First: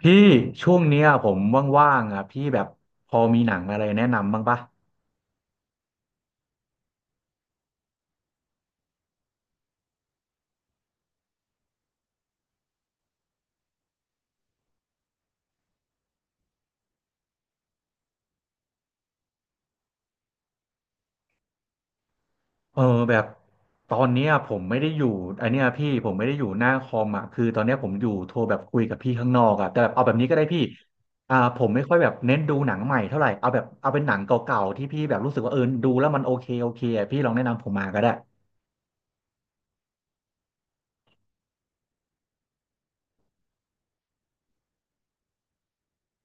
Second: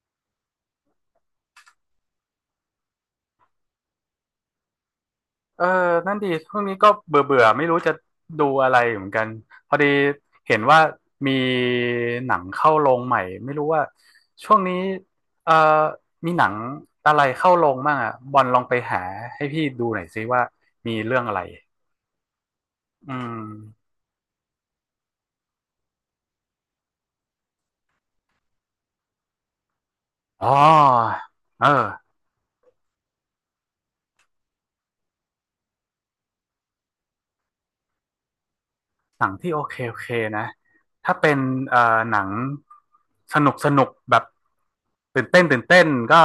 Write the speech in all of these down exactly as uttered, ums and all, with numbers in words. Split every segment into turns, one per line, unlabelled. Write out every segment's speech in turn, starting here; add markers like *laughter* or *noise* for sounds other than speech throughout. พี่ช่วงเนี้ยผมว่างๆอ่ะพี่แบบพอมีหนังอะไรแนะนำบ้างปะ
เออนั่นดีช่วงนี้ก็เบื่อเบื่อไม่รู้จะดูอะไรเหมือนกันพอดีเห็นว่ามีหนังเข้าโรงใหม่ไม่รู้ว่าช่วงนี้เออมีหนังอะไรเข้าโรงบ้างอ่ะบอลลองไปหาให้พี่ดูหน่อยซิว่ามีเรื่องอะไร
เออ
อื
แบบ
ม
ตอนเนี้ยผมไม่ได้อยู่ไอนเนี้ยพี่ผมไม่ได้อยู่หน้าคอมอ่ะคือตอนเนี้ยผมอยู่โทรแบบคุยกับพี่ข้างนอกอ่ะแต่แบบเอาแบบนี้ก็ได้
อ๋
พี่
อ
อ่าผ
เออ
มไม่ค่อยแบบเน้นดูหนังใหม่เท่าไหร่เอาแบบเอาเป็นหนังเก่าๆที่พี่แบบรู้สึกว่าเออดูแล้วมันโอเคโอเคอ่ะพี่ลองแนะนำผมมาก็ได้
หนังที่โอเคโอเคนะ ถ้าเป็นเอ่อหนังสนุกสนุกแบบตื่นเต้นตื่นเต้นก็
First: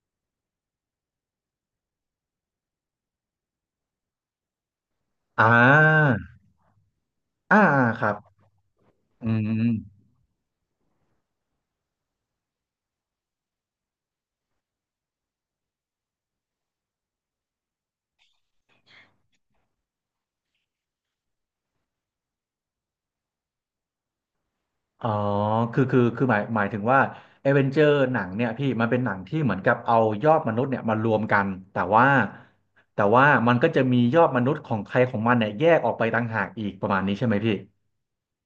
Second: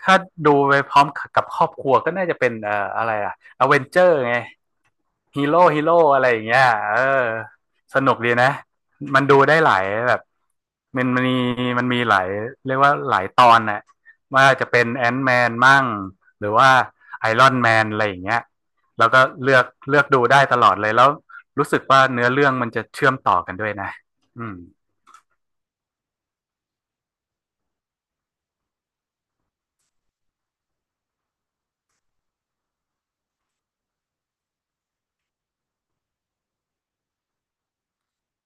ถ้าดูไปพร้อมกับครอบครัวก็น่าจะเป็นเอ่ออะไรอะอเวนเจอร์ไง
อ่
ฮีโร่ฮีโร่
า
อะไรอย่างเงี้ยเออ
อ่า
ส
ครั
นุ
บ
กดีนะ มัน
อื
ดูได้หลาย
ม
แบบมันมันมีมันมีหลายเรียกว่าหลายตอนน่ะว่าจะเป็นแอนท์แมนมั่งหรือว่าไอรอนแมนอะไรอย่างเงี้ยแล้วก็เลือกเลือกดูได้ตลอดเลย แล้วรู้สึกว่าเนื้อเรื่องมันจะเชื่อมต่อกันด้วยนะอืม
อ๋อคือคือคือหมายหมายถึงว่าเอเวนเจอร์หนังเนี่ยพี่มันเป็นหนังที่เหมือนกับเอายอดมนุษย์เนี่ยมารวมกันแต่ว่าแต่ว่ามันก็จะมียอดมนุษย์ของใครของมันเนี่ยแยกออกไปต่างหากอีกประมาณนี้ใช่ไหมพี่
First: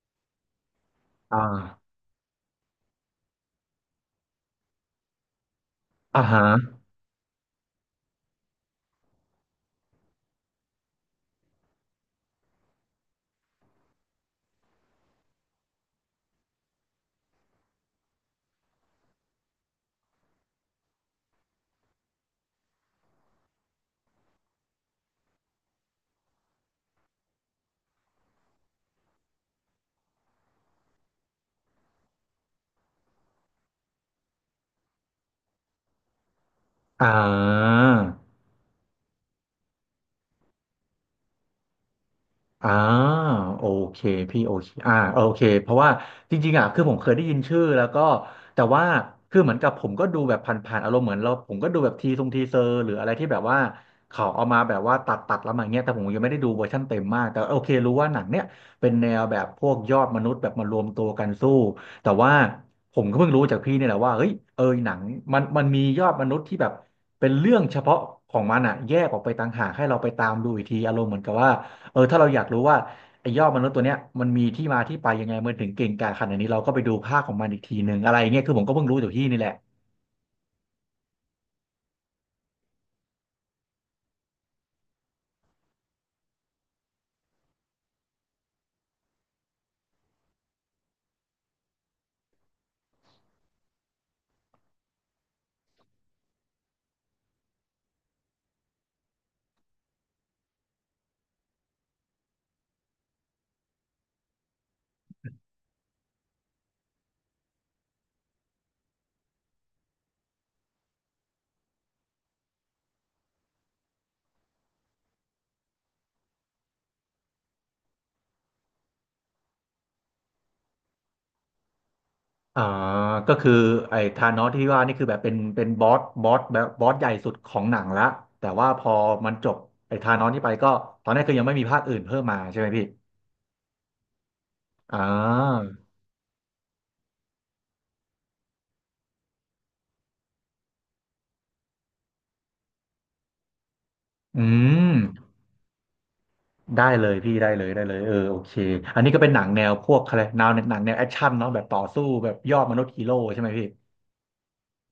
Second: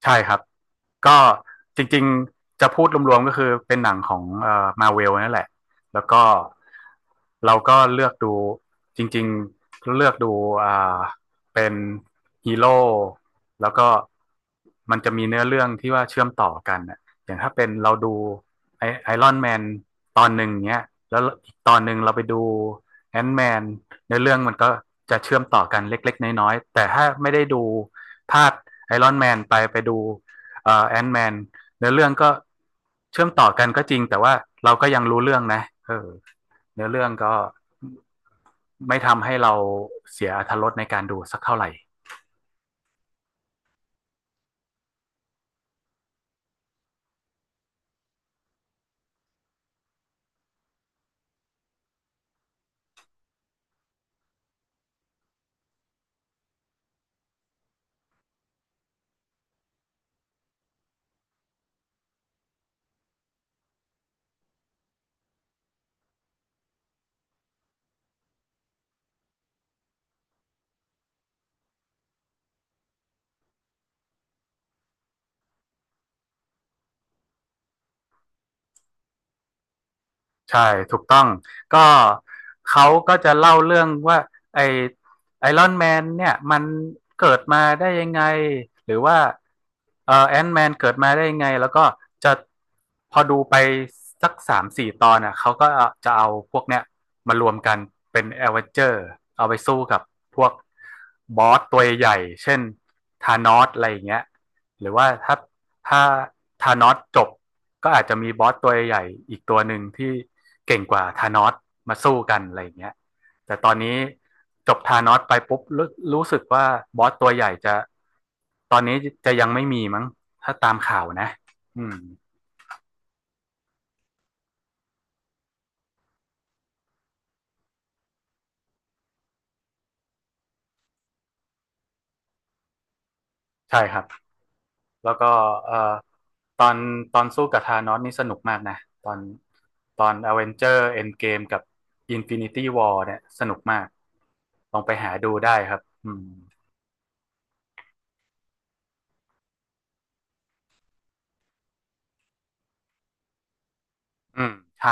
ใช่ครับก็
อ่
จ
า
ริงๆจะพูดรวมๆก็คือเป็นหนังของเอ่อมาเวลนั่นแหละแล้ว
อ่า
ก็
ฮะ
เราก็เลือกดูจริงๆเลือกดูอ่าเป็นฮีโร่แล้วก็มันจะมีเนื้อเรื่องที่ว่าเชื่อมต่อกันน่ะอย่างถ้าเป็นเราดูไอไอรอนแมนตอนหนึ่งเนี้ยแล้วอีกตอนหนึ่งเราไปดูแอนท์แมนเนื้อเรื่องมันก็จะเชื่อมต่อกันเล็กๆน้อยๆแต่ถ้าไม่ได้ดูภาค ไอรอนแมนไปไปดูแอนด์นแมนเนื้อเรื่องก็เชื่อมต่อกันก็จริงแต่ว่าเราก็ยังรู้เรื่องนะเออเนื้อเรื่อ
อ่า
งก็ไม่ทำให้เราเสียอรรถรสในการดูสักเท่าไหร่
อ่าโอเคพี่โอเคอ่าโอเคเพราะว่าจริงๆอ่ะคือผมเคยได้ยินชื่อแล้วก็แต่ว่าคือเหมือนกับผมก็ดูแบบผ่านๆอารมณ์เหมือนเราผมก็ดูแบบทีทรงทีเซอร์หรืออะไรที่แบบว่าเขาเอามาแบบว่าตัดตัดแล้วมาอย่างเงี้ยแต่ผมยังไม่ได้ดูเวอร์ชั่นเต็มมากแต่โอเครู้ว่าหนังเนี้ยเป็นแนวแบบพวกยอดมนุษย์แบบมารวมตัวกันสู้แต่ว่าผมก็เพิ่งรู้จากพี่เนี่ยแหละว่าเฮ้ยเออหนังมันมันมียอดมนุษย์ที่แบบเป็นเรื่องเฉพาะของมันอ่ะแยกออกไปต่างหากให้เราไปตามดูอีกทีอารมณ์เหมือนกับว่า เออถ้าเราอยากรู้ว่าไอ้ยอดมนุษย์ตัวเนี้ยมันมีที่มาที่ไปยังไงมันถึงเก่งกาจขนาดนี้เราก็ไปดูภาคของมันอีกทีหนึ่งอะไรเงี้ยคือผมก็เพิ่งรู้จากที่นี่แหละ
ใช่ถูกต้องก็เขาก็จะเล่าเรื่องว่าไอไอรอนแมนเนี่ยมันเกิดมาได้ยังไงหรือว่าเอ่อแอนท์แมนเกิดมาได้ยังไงแล้วก็จะพอดูไปสักสามถึงสี่ตอนอ่ะเขาก็จะเอาพวกเนี้ยมารวมกันเป็นแอเวนเจอร์เอาไปสู้กับพวกบอสตัวใหญ่เช่นธานอสอะไรอย่างเงี้ยหรือว่าถ้า ถ้าธานอสจบก็อาจจะมีบอสตัวใหญ่อีกตัวหนึ่งที่เก่งกว่าธานอสมาสู้กันอะไรอย่างเงี้ยแต่ตอนนี้จบธานอสไปปุ๊บรรู้สึกว่าบอสตัวใหญ่จะตอนนี้จะยังไม่มีมั้งถ้าตามข่าวนะอืม
อ่าก็คือไอ้ธานอสที่ว่านี่คือแบบเป็นเป็นบอสบอสแบบบอสใหญ่สุดของหนังละแต่ว่าพอมันจบไอ้ธานอสที่ไปก็ตอนแรกก็ยังไม่มีภาคอื่นเพิ่มมาใช่ไหมพี่
ใช่ครับ
อ่
แล้วก็
า
เอ่อตอนตอนสู้กับธานอสนี่สนุกมากนะตอนตอนอเวนเจอร์เอนเกมกับ Infinity War เนี่ยสนุกมาก
อื
ลองไป
ม
หาดูได้ครับอืม
ได้เลยพี่ได้เลยได้เลยเออโอเคอันนี้ก็เป็นหนังแนวพวกอะไรแนวหนังแนวแอคชั่นเนาะแบบต่อสู้แบบยอดมนุษย์ฮีโร่ใช่ไหมพี่
อืมใช่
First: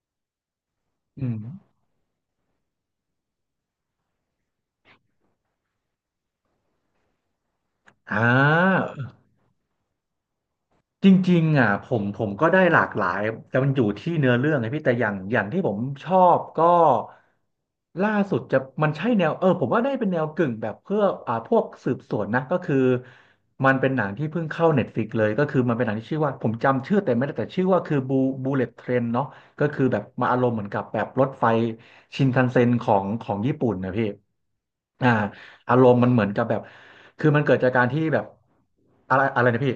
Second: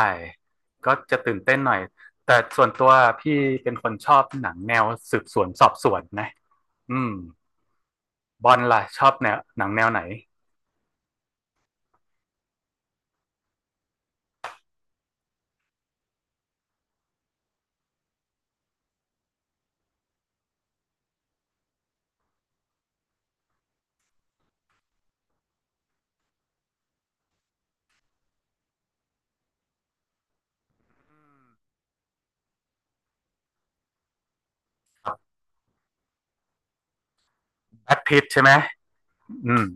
ก็จะ
อื
ตื่
ม
นเต้นหน่อยแต่ส่วนตัวพี่เป็นคนชอบหนังแนวสืบสวนสอบสวนนะอืม
อ่
บอลล่ะชอ
า
บแนวหนังแนวไหน
จริงๆอ่ะผมผมก็ได้หลากหลายแต่มันอยู่ที่เนื้อเรื่องไงพี่แต่อย่างอย่างที่ผมชอบก็ล่าสุดจะมันใช่แนวเออผมว่าได้เป็นแนวกึ่งแบบเพื่ออ่าพวกสืบสวนนะก็คือมันเป็นหนังที่เพิ่งเข้าเน็ตฟลิกเลยก็คือมันเป็นหนังที่ชื่อว่าผมจำชื่อแต่ไม่ได้แต่ชื่อว่าคือบูบูเลตเทรนเนาะก็คือแบบมาอารมณ์เหมือนกับแบบรถไฟชินคันเซ็นของของญี่ปุ่นนะพี่อ่าอารมณ์มันเหมือนกับแบบคือมันเกิดจากการ
แบ
ที่
ท
แบ
พิ
บ
ทใช่ไหม
อะไรอะไร
อื
นะ
ม
พี่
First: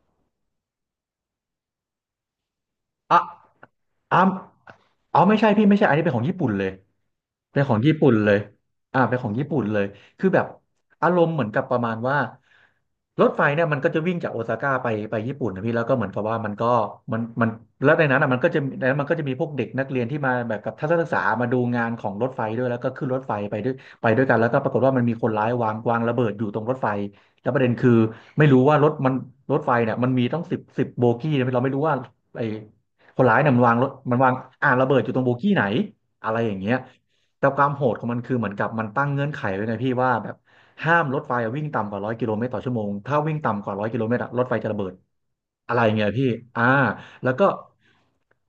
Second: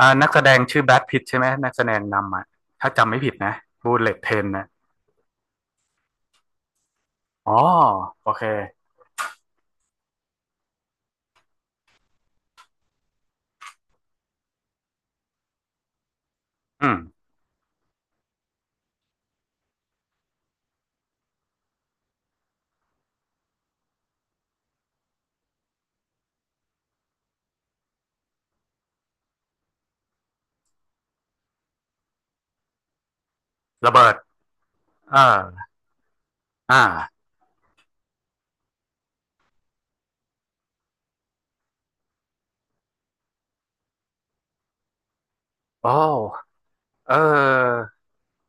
อ่านักแสดงชื่อแบทพิทใช่ไหมนักแสดงนำอ่ะถ้าจำ
อ่ะ
ไม่ผิดนะบูเล
อ้า
ต
ว
เทรนนะ
อ๋อไม่ใช่พี่ไม่ใช่อันนี้เป็นของญี่ปุ่นเลย
อ๋อ
เป็นของญี่ปุ่น
โอ
เลย
เค
อ่าเป็นของญี่ปุ่นเลยคือแบบอารมณ์เหมือนกับประมาณว่ารถไฟเนี่ยมันก็จะวิ่งจากโอซาก้าไปไปญี่ปุ่นนะพี่แล้วก็เหมือนกับว่ามันก็
อืม
มันมันแล้วในนั้นอ่ะมันก็จะในนั้นมันก็จะมีพวกเด็กนักเรียนที่มาแบบกับทัศนศึกษามาดูงานของรถไฟด้วยแล้วก็ขึ้นรถไฟไปด้วยไปด้วยกันแล้วก็ปรากฏว่ามันมีคนร้ายวางวางระเบิดอยู่ตรงรถไฟแล้วประเด็นคือไม่รู้ว่ารถมันรถไฟเนี่ยมันมีต้องสิบสิบโบกี้นะเราไม่รู้ว่าไอ้ คนร้ายเนี่ยมันวางรถ
ระเบิ
มั
ด
นวางอ่าระเบิดอยู่
เอ
ตร
อ
งโบกี้ไหนอะไรอย่างเงี้
อ
ย
่า
แต่ความโหดของมันคือเหมือนกับมันตั้งเงื่อนไขไว้ไงพี่ว่าแบบห้ามรถไฟวิ่งต่ำกว่าร้อยกิโลเมตรต่อชั่วโมงถ้าวิ่งต่ำกว่าร้อยกิโลเมตรอะรถไฟจะระเบิดอะไร
โอ
เงี้ยพี่
้
อ่า
เอ
แล้วก็
อ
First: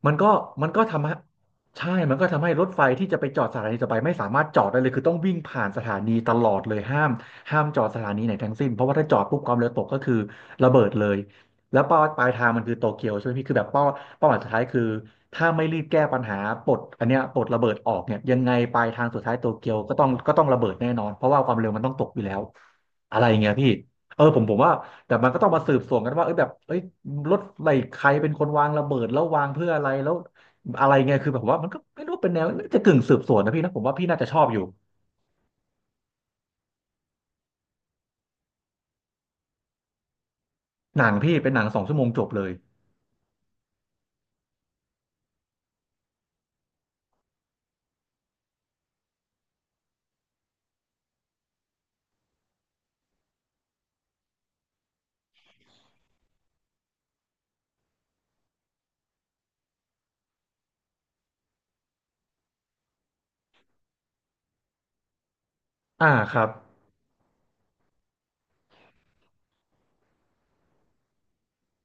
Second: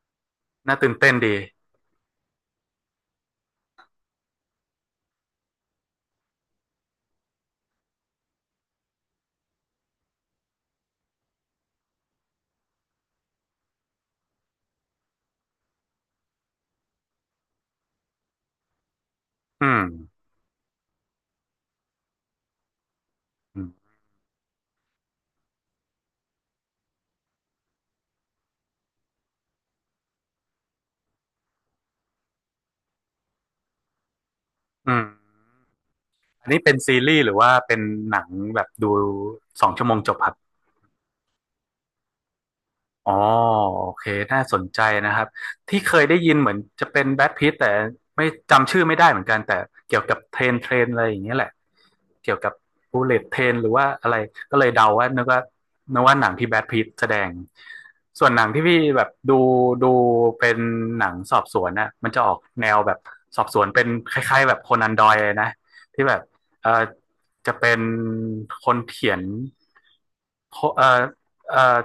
มันก็มัน
น่า
ก็
ตื่น
ทำ
เต้
ให้
นดี
ใช่มันก็ทำให้รถไฟที่จะไปจอดสถานีต่อไปไม่สามารถจอดได้เลยคือต้องวิ่งผ่านสถานีตลอดเลยห้ามห้ามจอดสถานีไหนทั้งสิ้นเพราะว่าถ้าจอดปุ๊บความเร็วตกก็คือระเบิดเลย แล้วเป้าปลายทางมันคือโตเกียวใช่ไหมพี่คือแบบเป้าเป้าหมายสุดท้ายคือถ้าไม่รีบแก้ปัญหาปลดอันเนี้ยปลดระเบิดออกเนี่ยยังไงปลายทางสุดท้ายโต
อื
เกียว
ม
ก็ต้องก็ต้องระเบิดแน่นอนเพราะว่าความเร็วมันต้องตกอยู่แล้วอะไรอย่างเงี้ย
อื
พี่
ม
เออผมผมว่าแต่มันก็ต้องมาสืบสวนกันว่าเอ้ยแบบเอ้ยรถอะไรใครเป็นคนวางระเบิดแล้ววางเพื่ออะไรแล้วอะไรเงี้ยคือแบบผมว่ามันก็ไม่รู้เป็นแนวน่าจะกึ่งสืบสวนนะพี่นะผมว่าพี่น่าจะชอบอยู่
อืมอันนี้เป็นซีรีส์หรือว่าเป็นหนังแบบดูสองชั่วโมงจบครับ
หนังพี่เป็นหนังสองชั่วโมงจบเลย
อ๋อโอเคน่าสนใจนะครับที่เคยได้ยินเหมือนจะเป็นแบทพิทแต่ไม่จำชื่อไม่ได้เหมือนกันแต่เกี่ยวกับเทรนเทรนอะไรอย่างเงี้ยแหละเกี่ยวกับบูเลตเทรนหรือว่าอะไรก็เลยเดาว่านึกว่านึกว่าหนังที่แบทพิทแสดงส่วนหนังที่พี่แบบดูดูเป็นหนังสอบสวนน่ะมันจะออกแนวแบบสอบสวนเป็นคล้ายๆแบบโคนันดอยเลยนะที่
อ่า
แบบ
ครับ
เออจะเป็นคนเขียน คเอ่อเอ่อ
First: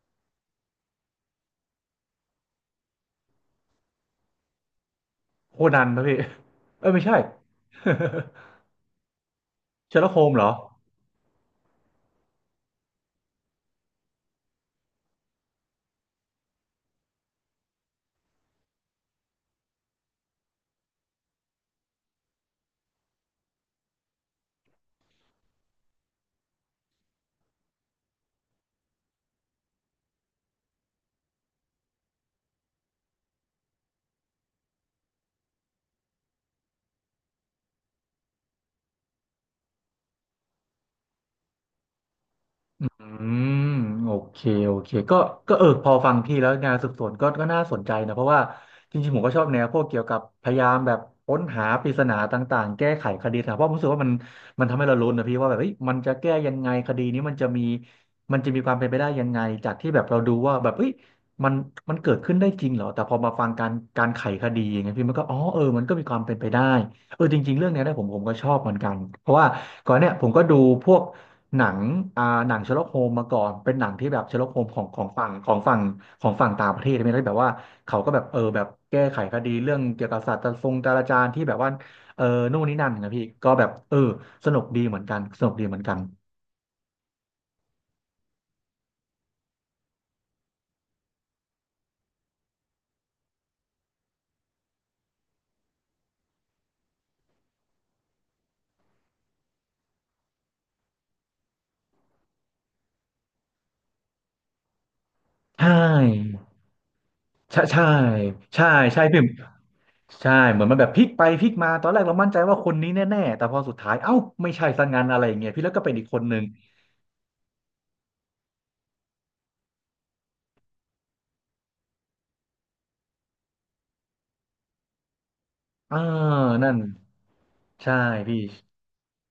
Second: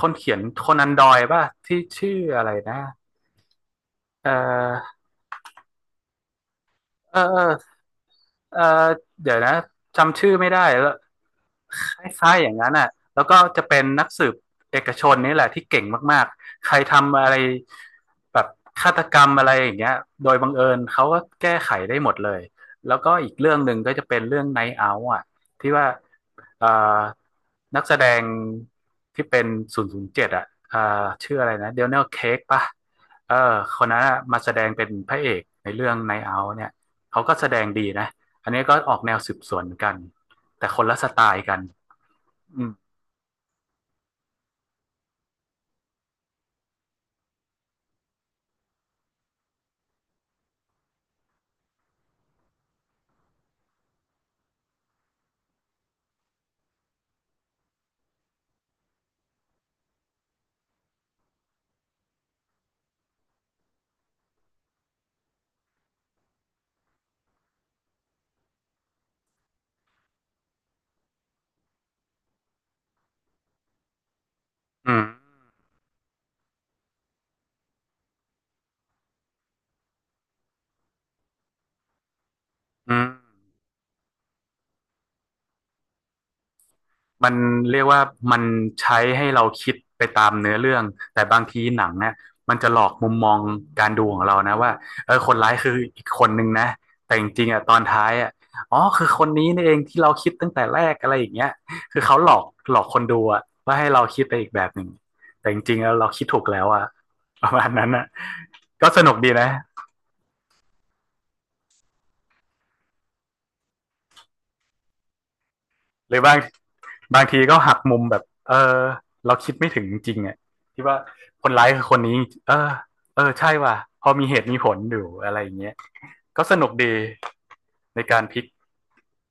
คนเขียนโคนันดอยป่ะที่ชื่ออะไรนะเอ่
โคนันนะพี่เออไม่ใช่
เออเออ
*laughs*
เออเดี๋ยวนะ
เชอร์ล็อกโฮ
จำ
ม
ชื่อ
เหร
ไม่
อ
ได้แล้วคล้ายๆอย่างนั้นอ่ะแล้วก็จะเป็นนักสืบเอกชนนี่แหละที่เก่งมากๆใครทำอะไรแบบฆาตกรรมอะไรอย่างเงี้ยโดยบังเอิญเขาก็แก้ไขได้หมดเลยแล้วก็อีกเรื่องหนึ่งก็จะเป็นเรื่องไนท์เอาท์อ่ะที่ว่าเอ่อนักแสดงที่เป็นศูนย์ศูนย์เจ็ดอ่ะเอ่อชื่ออะไรนะเดน e l ลเค้กป่ะเออคนนั้นอะมาแสดงเป็นพระเอกในเรื่องไนท์เอาท์เนี่ยเขาก็แสดงดีนะ อันนี้ก็ออกแนวสืบสวนกันแต่คนละสไตล์กันอืม
อืมโอเคโอเคก็ก็เออพอฟังพี่แล้วงานสืบสวนก็ก็น่าสนใจนะเพราะว่าจริงๆผมก็ชอบแนวพวกเกี่ยวกับพยายามแบบค้นหาปริศนาต่างๆแก้ไขคดีนะเพราะผมรู้สึกว่ามันมันทำให้เราลุ้นนะพี่ว่าแบบเฮ้ยมันจะแก้ยังไงคดีนี้มันจะมีมันจะมีความเป็นไปได้ยังไงจากที่แบบเราดูว่าแบบเฮ้ยมันมันเกิดขึ้นได้จริงเหรอแต่พอมาฟังการการไขคดีอย่างเงี้ยพี่มันก็อ๋อเออมันก็มีความเป็นไปได้เออจริงๆเรื่องเนี้ยนะผมผมก็ชอบเหมือนกันเพราะว่าก่อนเนี่ยผมก็ดูพวก หนังอ่าหนังเชอร์ล็อกโฮมมาก่อนเป็นหนังที่แบบเชอร์ล็อกโฮมของ
อื
ขอ
ม
งฝั่งของฝั่งของฝั่งต่างประเทศไช่ไหมแล้วแบบว่าเขาก็แบบเออแบบแก้ไขคดีเรื่องเกี่ยวกับศาสตร์ทรงจราจารย์ที่แบบว่าเออนู่นนี่นั่น
อืม
นะพี่ก็แบบเออสนุกดีเหมือนกันสนุกดีเหมือนกัน
มันเรียกว่ามันใช้ให้เราคิดไปตามเนื้อเรื่องแต่บางทีหนังเนี่ยมันจะหลอกมุมมองการดูของเรานะว่าเออคนร้ายคืออีกคนนึงนะแต่จริงๆอ่ะตอนท้ายอ่ะอ๋อคือคนนี้นี่เองที่เราคิดตั้งแต่แรกอะไรอย่างเงี้ยคือเขาหลอกหลอกคนดูอ่ะว่าให้เราคิดไปอีกแบบหนึ่งแต่จ
ใช่
ริงๆแล้วเราคิดถูกแล้วอ่ะประ
ใช่
มาณ
ใช่
นั้นอ่ะ
ใช่
ก็ส
ใช่
นุก
พี่
ดีนะ
ใช่เหมือนมันแบบพลิกไปพลิกมาตอนแรกเรามั่นใจว่าคนนี้แน่ๆแต่พอสุดท้ายเอ้าไม่ใช่ซะงั้นอะไรอย่างเงี้ยพี่แล้วก็เป็นอีก
ห
ค
รือ
น
บา
นึ
ง
ง
บางทีก็หักมุมแบบ เออ เราคิดไม่ถึงจริงๆอ่ะที่ว่าคนร้ายคือคนนี้ เออ เออ ใช่ว่ะพอมีเหตุมีผลอยู่อะไรอย่างเงี้ย
อ่า
ก็สนุ
นั่
ก
น
ดีใน
ใช่
การพลิ
พี่
ก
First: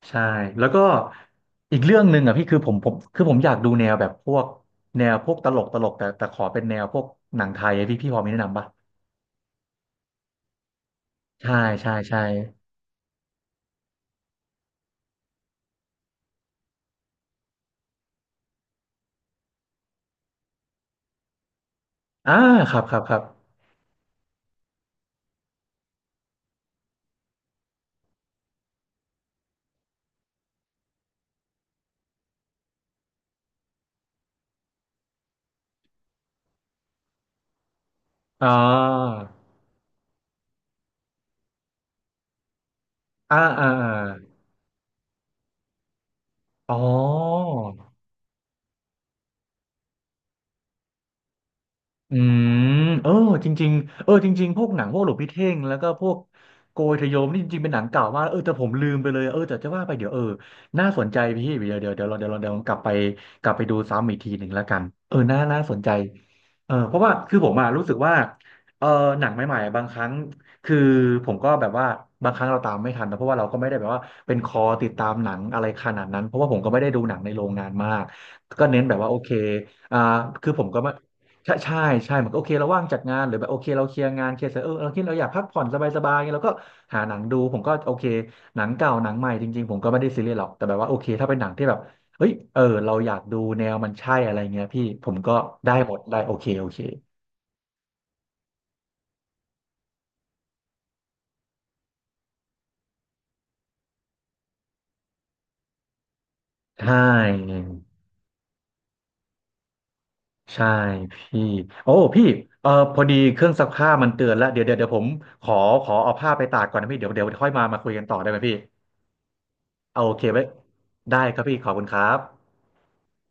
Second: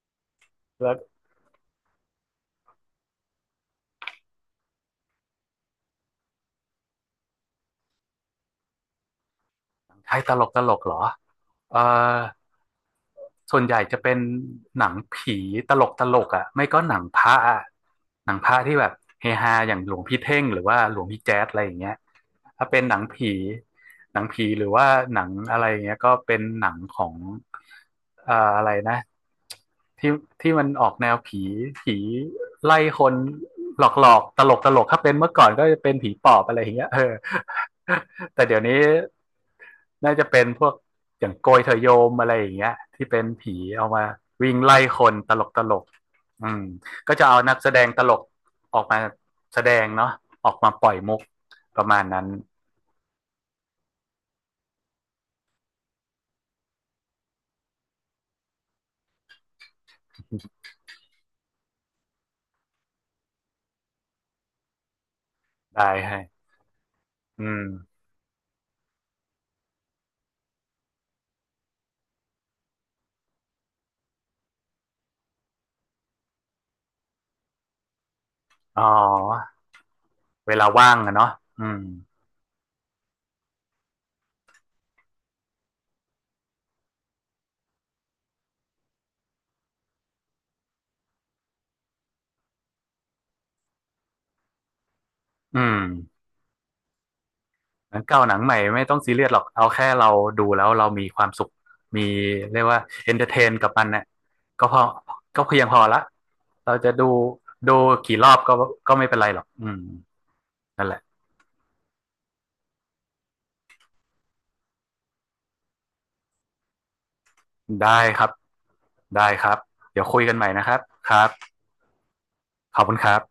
ใช่แล้วก็
แล้ว
อีกเรื่องหนึ่งอ่ะพี่คือผมผมคือผมอยากดูแนวแบบพวกแนวพวกตลกตลกแต่แต่ขอเป็นแนวพวกหนังไทยอะพี่พี่พอมีแนะนำปะ
ใช้ตลกตลกเหรอ
ใช่
เออ
ใช่ใช่
ส่วนใหญ่จะเป็นหนังผีตลกตลกอ่ะไม่ก็หนังพระอะหนังพระที่แบบเฮฮาอย่างหลวงพี่เท่งหรือว่าหลวงพี่แจ๊สอะไรอย่างเงี้ย
อ่า
ถ้า
ครั
เป็
บ
น
ค
หนั
รับ
ง
ครับ
ผีหนังผีหรือว่าหนังอะไรอย่างเงี้ยก็เป็นหนังของเอ่ออะไรนะที่ที่มันออกแนวผีผีไล่คนหลอกหลอกตลกตลกๆถ้าเป็นเมื่อก่อนก็จะเป็นผีปอบอะไรอย่างเงี้ยเออแต่
อ่า
เดี๋ยวนี้ น่าจะเป็นพวกอย่างโกยเถอโยมอะไรอย่างเงี้ยที่เป็น
อ่า
ผี
อ่า
เอา
อา
มาวิ่งไล่คนตลกตลกอืม
อ๋อ
ก็จะเอานักแสดงตลกออกมาแสดงเนาะออกมาปล่อยมุกประมาณ
อื
นั้น
มเออจริงๆเออจริงๆพวกหนังพวกหลวงพี่เท่งแล้วก็พวกโกยทะโยมนี่จริงๆเป็นหนังเก่ามากเออแต่ผมลืมไปเลยเออแต่จะว่าไปเดี๋ยวเออน่าสนใจพี่เดี๋ยวเดี๋ยวเดี๋ยวเราเดี๋ยวเราเดี๋ยวเรากลับไปกลับไปดูซ้ำอีกทีหนึ่งแล้วกันเออน่าน่าสน
ได้
ใจ
ให้
เออเพราะว่าคือ
อื
ผม
ม
อะรู้สึกว่าเออหนังใหม่ๆอะบางครั้งคือผมก็แบบว่าบางครั้งเราตามไม่ทันนะเพราะว่าเราก็ไม่ได้แบบว่าเป็นคอติดตามหนังอะไรขนาดนั้นเพราะว่าผมก็ไม่ได้ดูหนังในโรงงานมากก็เน้
อ๋
น
อ
แบบว่าโอเคอ่าคือ
เว
ผ
ลา
มก็
ว่างอะเนาะ
ใช่
อื
ใช่
ม
ใช่มันก็โอเคเราว่างจากงานหรือแบบโอเคเราเคลียร์งานเคลียร์เสร็จเออเราคิดเราอยากพักผ่อนสบายๆไงเราก็หาหนังดูผมก็โอเคหนังเก่าหนังใหม่จริงๆผมก็ไม่ได้ซีเรียสหรอกแต่แบบว่าโอเคถ้าเป็นหนังที่แบบเฮ้ยเออเราอยากดูแนวมันใช่อะไรเงี้ยพี่ผมก็
อื
ได้
ม
หมดได้โอเคโอเค
หนังเก่าหนังใหม่ไม่ต้องซีเรียสหรอกเอาแค่เราดูแล้วเรามีความสุขมีเรียกว่าเอนเตอร์เทนกับมันเนี่ยก็พอก็เพียงพอละเราจะ
ใช่
ดูดูกี่รอบก็ก็ไม่เป็นไรหรอกอืม
ใช่
นั่นแหละ
พี่โอ้พี่เออพอดีเครื่องซักผ้ามันเตือนแล้วเดี๋ยวเดี๋ยวเดี๋ยวผมขอขอเอาผ้าไปตากก่อนนะพี่เดี๋ยวเดี๋ยวค่อยมามาคุย
ได้
กันต่อ
ค
ได้
รับ
ไหมพี่
ได้ครับ
เอา
เดี๋ยว
โอ
คุ
เค
ยกัน
ไว้
ใหม่นะครับค
ได้
รับ
ครับพี่ขอบคุณครับ
ขอบคุณครับ